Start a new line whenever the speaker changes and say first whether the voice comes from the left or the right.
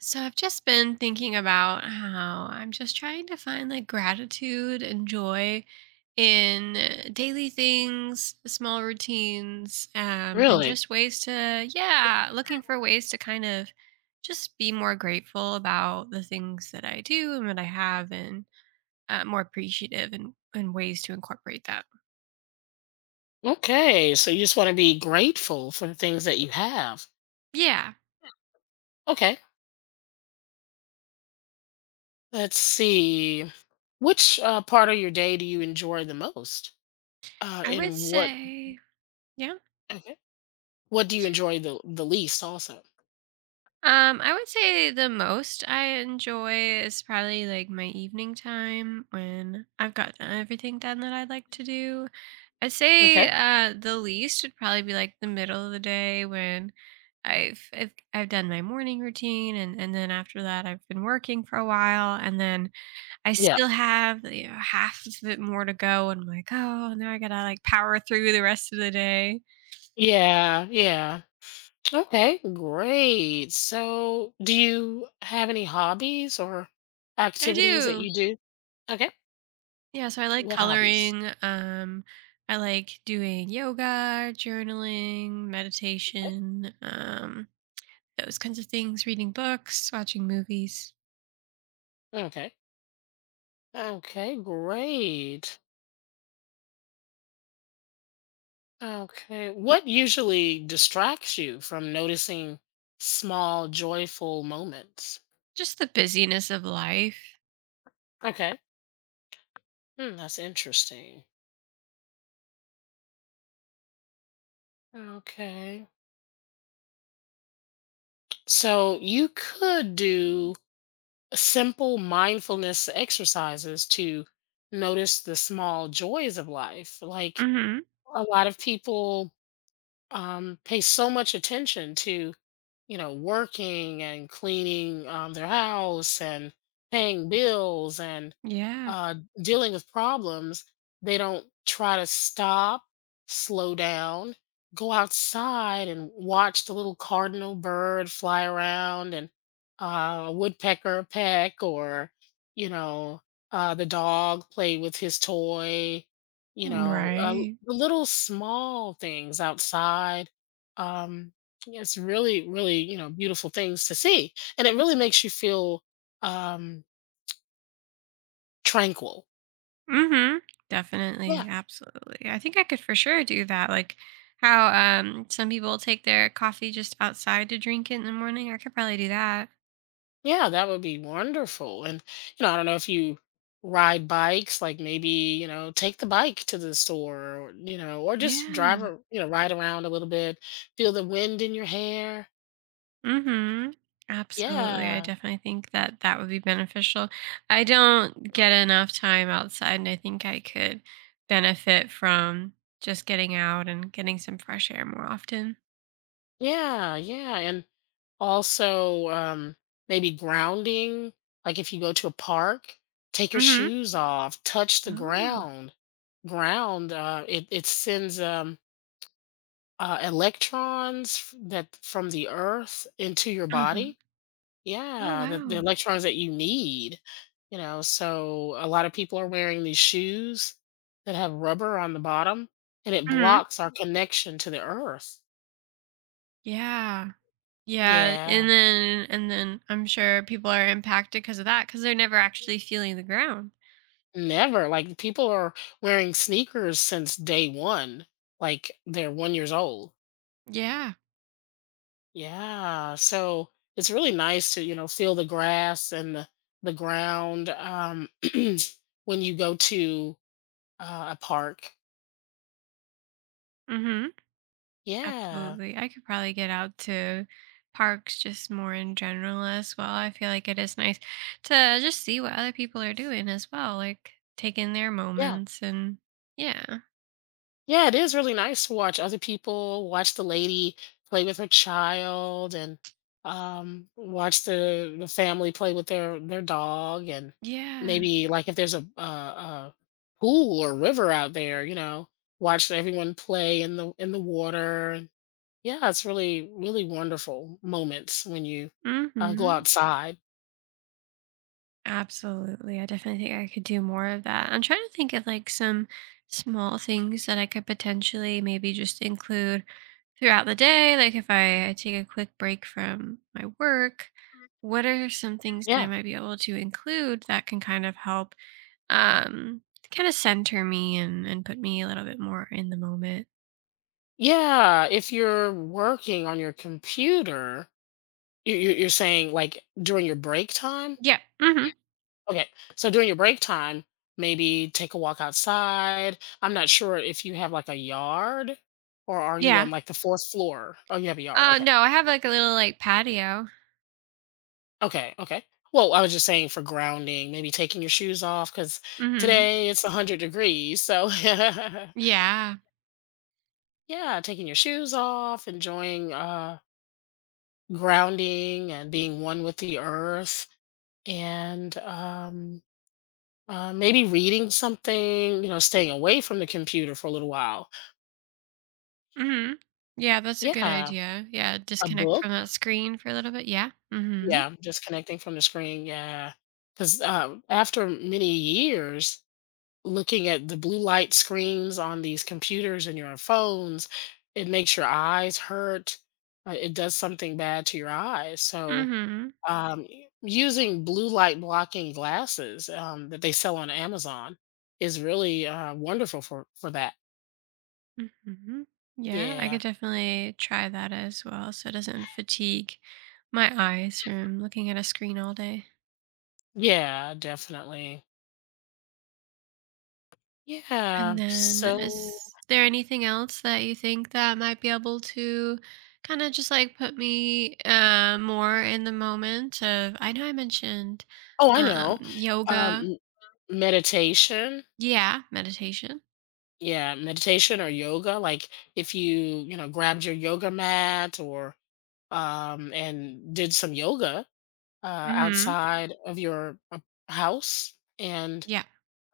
right: So I've just been thinking about how I'm just trying to find like gratitude and joy in daily things, small routines, and
left: Really?
right: just ways to, yeah, looking for ways to kind of just be more grateful about the things that I do and that I have and more appreciative and ways to incorporate that.
left: Okay. So you just want to be grateful for the things that you have.
right: Yeah,
left: Okay. Let's see. Which part of your day do you enjoy the most?
right: I would
left: And what?
right: say, yeah.
left: Okay. What do you enjoy the least? Also.
right: I would say the most I enjoy is probably like my evening time when I've gotten everything done that I'd like to do. I'd say
left: Okay.
right: the least would probably be like the middle of the day when I've done my morning routine and then after that I've been working for a while and then I
left: Yeah.
right: still have you know, half of it more to go and I'm like, oh, now I gotta like power through the rest of the day.
left: Yeah. Yeah. Okay. Great. So, do you have any hobbies or
right: I
left: activities that
right: do.
left: you do? Okay.
right: Yeah, so I like
left: What hobbies?
right: coloring. I like doing yoga, journaling,
left: Okay.
right: meditation, those kinds of things, reading books, watching movies,
left: Okay. Okay. Great. Okay. What usually distracts you from noticing small, joyful moments?
right: just the busyness of life.
left: Okay. That's interesting. Okay. So you could do simple mindfulness exercises to notice the small joys of life. Like
right: Hmm.
left: a lot of people pay so much attention to, you know, working and cleaning their house and paying bills and
right: Yeah.
left: uh, dealing with problems. They don't try to stop, slow down, go outside and watch the little cardinal bird fly around and a woodpecker peck, or, you know, the dog play with his toy, you know,
right: Right.
left: the little small things outside. Um, yeah, it's really, really, you know, beautiful things to see, and it really makes you feel um, tranquil.
right: Hmm.
left: Yeah,
right: Definitely. Absolutely. I think I could for sure do that. Like how some people take their coffee just outside to drink it in the morning. I could probably do that.
left: yeah, that would be wonderful. And, you know, I don't know if you ride bikes, like maybe, you know, take the bike to the store, or, you know, or just drive,
right: Yeah.
left: you know, ride around a little bit, feel the wind in your hair.
right: Mhm. Absolutely, I
left: Yeah,
right: definitely think that that would be beneficial. I don't get enough time outside, and I think I could benefit from just getting out and getting some fresh air more often.
left: yeah, yeah. And also, maybe grounding, like if you go to a park, take your
right: Mhm.
left: shoes off, touch the
right: Oh.
left: ground. Ground, it, it sends electrons that from the earth into your
right: Uh-huh.
left: body.
right: Oh,
left: Yeah, the
right: wow.
left: electrons that you need. You know, so a lot of people are wearing these shoes that have rubber on the bottom and it
right: Mhm.
left: blocks our connection to the earth.
right: Yeah. Yeah,
left: Yeah.
right: and then and then I'm sure people are impacted because of that, because 'cause they're never actually feeling the ground.
left: Never. Like people are wearing sneakers since day one. Like they're 1 year old.
right: Yeah.
left: Yeah. So it's really nice to, you know, feel the grass and the ground when you go to a park.
right: Mhm.
left: Yeah.
right: Absolutely. I could probably get out to parks just more in general as well. I feel like it is nice to just see what other people are doing as well, like taking their
left: Yeah.
right: moments and yeah.
left: Yeah, it is really nice to watch other people, watch the lady play with her child, and watch the family play with their dog, and
right: Yeah.
left: maybe like if there's a pool or river out there, you know, watch everyone play in the water. And yeah, it's really, really wonderful moments when you go
right: Mhm.
left: outside.
right: Absolutely. I definitely think I could do more of that. I'm trying to think of like some small things that I could potentially maybe just include throughout the day. Like if I take a quick break from my work, what are some things that I
left: Yeah.
right: might be able to include that can kind of help um kind of center me and put me a little bit more in the moment.
left: Yeah, if you're working on your computer, you're saying like during your break time?
right: Yeah. Hmm.
left: Okay. So during your break time, maybe take a walk outside. I'm not sure if you have like a yard, or are you
right: Yeah.
left: on like the fourth floor? Oh, you have a yard. Okay.
right: No, I have like a little like patio.
left: Okay. Okay. Well, I was just saying for grounding, maybe taking your shoes off because
right: Hmm.
left: today it's 100 degrees. So,
right: Yeah.
left: yeah, taking your shoes off, enjoying grounding and being one with the earth. And maybe reading something, you know, staying away from the computer for a little while.
right: Mhm. Yeah, that's a good
left: Yeah.
right: idea. Yeah,
left: A
right: disconnect from
left: book?
right: that screen for a little bit. Yeah. Mhm.
left: Yeah, just connecting from the screen, yeah. 'Cause, after many years looking at the blue light screens on these computers and your phones, it makes your eyes hurt. It does something bad to your eyes, so,
right: Mhm.
left: u using blue light blocking glasses, that they sell on Amazon is really, wonderful for that.
right: Mhm. Yeah, I
left: Yeah.
right: could definitely try that as well so it doesn't fatigue my eyes from looking at a screen all day.
left: Yeah, definitely.
right: And
left: Yeah,
right: then
left: so
right: is there anything else that you think that might be able to kind of just like put me more in the moment of I know I mentioned
left: Oh, I know.
right: yoga.
left: M meditation.
right: Yeah, meditation.
left: Yeah, meditation or yoga, like, if you, you know, grabbed your yoga mat, or, and did some yoga,
right: Mhm.
left: outside of your, house and,
right: Yeah.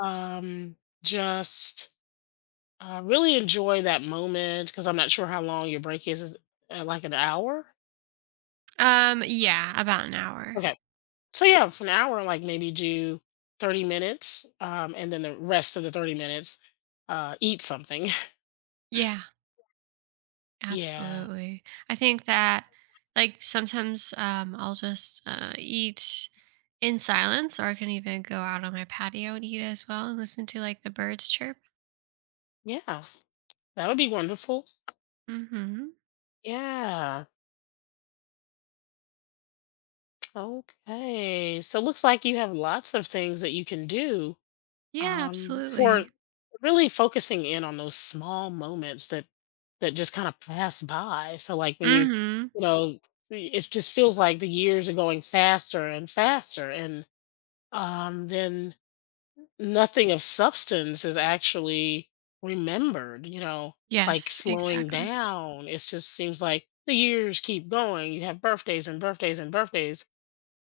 left: um, just, really enjoy that moment. Because 'cause I'm not sure how long your break is. Is it, like an hour?
right: Yeah, about an hour.
left: Okay. So yeah, for an hour, like maybe do 30 minutes, and then the rest of the 30 minutes, eat something.
right: Yeah,
left: Yeah.
right: absolutely. I think that like sometimes I'll just eat in silence or I can even go out on my patio and eat as well and listen to like the birds chirp.
left: Yeah. That would be wonderful.
right: Mhm.
left: Yeah. Okay. So it looks like you have lots of things that you can do,
right: Yeah,
left: for
right: absolutely.
left: really focusing in on those small moments that just kind of pass by. So like when you,
right: Mhm.
left: you know, it just feels like the years are going faster and faster, and then nothing of substance is actually remembered, you know, like
right: Yes,
left: slowing
right: exactly.
left: down. It just seems like the years keep going. You have birthdays and birthdays and birthdays.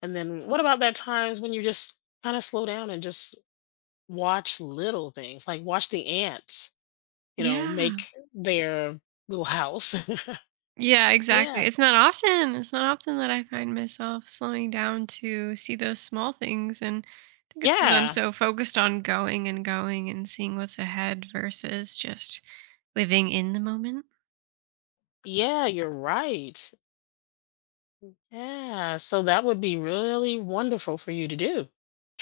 left: And then what about that times when you just kind of slow down and just watch little things, like watch the ants, you know, make
right: Yeah.
left: their little house.
right: Yeah,
left: Yeah.
right: exactly. It's not often that I find myself slowing down to see those small things, and I think it's because 'cause I'm
left: Yeah.
right: so focused on going and going and seeing what's ahead versus just living in the moment.
left: Yeah, you're right. Yeah. So that would be really wonderful for you to do.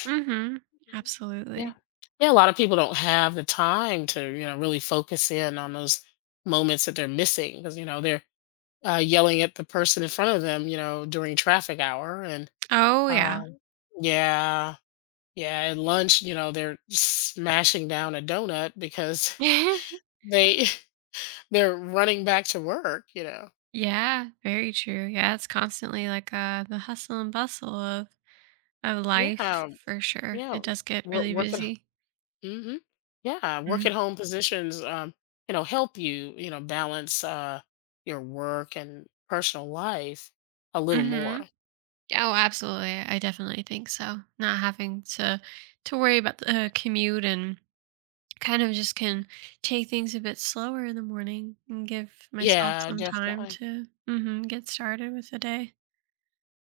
right: Mhm.
left: Mhm. Yeah.
right: Absolutely.
left: Yeah, a lot of people don't have the time to, you know, really focus in on those moments that they're missing because, you know, they're yelling at the person in front of them, you know, during traffic hour. And
right: Oh, yeah.
left: um, yeah, yeah, at lunch, you know, they're smashing down a donut because they they're running back to work, you know.
right: Yeah, very true. Yeah, it's constantly like, the hustle and bustle of life
left: Yeah,
right: for sure.
left: yeah.
right: It does get
left: Work,
right: really
left: work
right: busy.
left: hmm yeah, work at
right: Mm.
left: home positions, you know, help you, you know, balance your work and personal life a little
right: Mhm.
left: more.
right: Oh, absolutely. I definitely think so. Not having to worry about the commute and kind of just can take things a bit slower in the morning and give myself
left: Yeah,
right: some time
left: definitely.
right: to get started with the day.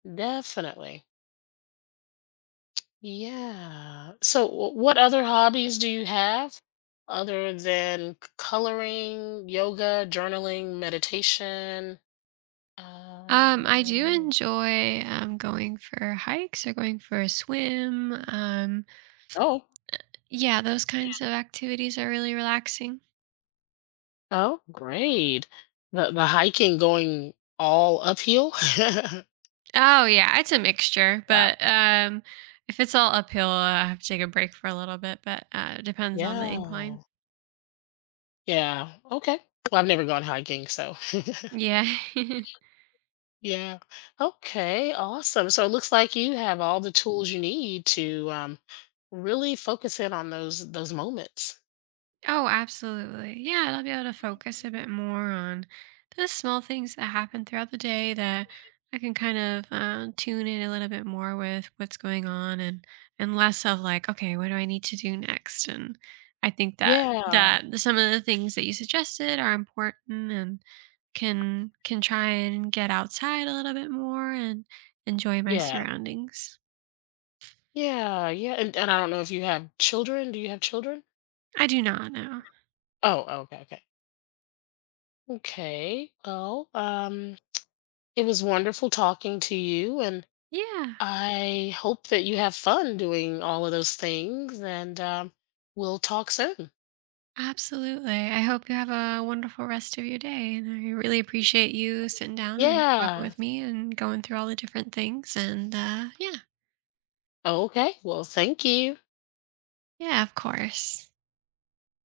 left: Definitely. Yeah. So, what other hobbies do you have other than coloring, yoga, journaling, meditation?
right: I do
left: Um
right: enjoy going for hikes or going for a swim.
left: oh,
right: Yeah, those kinds of activities are really relaxing.
left: oh, great. The hiking going all uphill.
right: Oh yeah, it's a mixture,
left: Wow.
right: but if it's all uphill, I have to take a break for a little bit. But it depends on the incline.
left: Yeah. Yeah. Okay. Well, I've never gone hiking, so
right: Yeah.
left: yeah. Okay. Awesome. So it looks like you have all the tools you need to, really focus in on those moments.
right: oh, absolutely. Yeah, and I'll be able to focus a bit more on the small things that happen throughout the day that I can kind of tune in a little bit more with what's going on and less of like, okay, what do I need to do next? And I think that
left: Yeah.
right: some of the things that you suggested are important and can try and get outside a little bit more and enjoy my
left: Yeah.
right: surroundings.
left: Yeah. Yeah. And I don't know if you have children. Do you have children?
right: I do not know.
left: Oh. Oh, okay. Okay. Okay. Well, it was wonderful talking to you, and
right: Yeah.
left: I hope that you have fun doing all of those things. And we'll talk soon.
right: Absolutely. I hope you have a wonderful rest of your day. And I really appreciate you sitting down and talking
left: Yeah.
right: with me and going through all the different things. And
left: Okay. Well, thank you.
right: yeah, of course.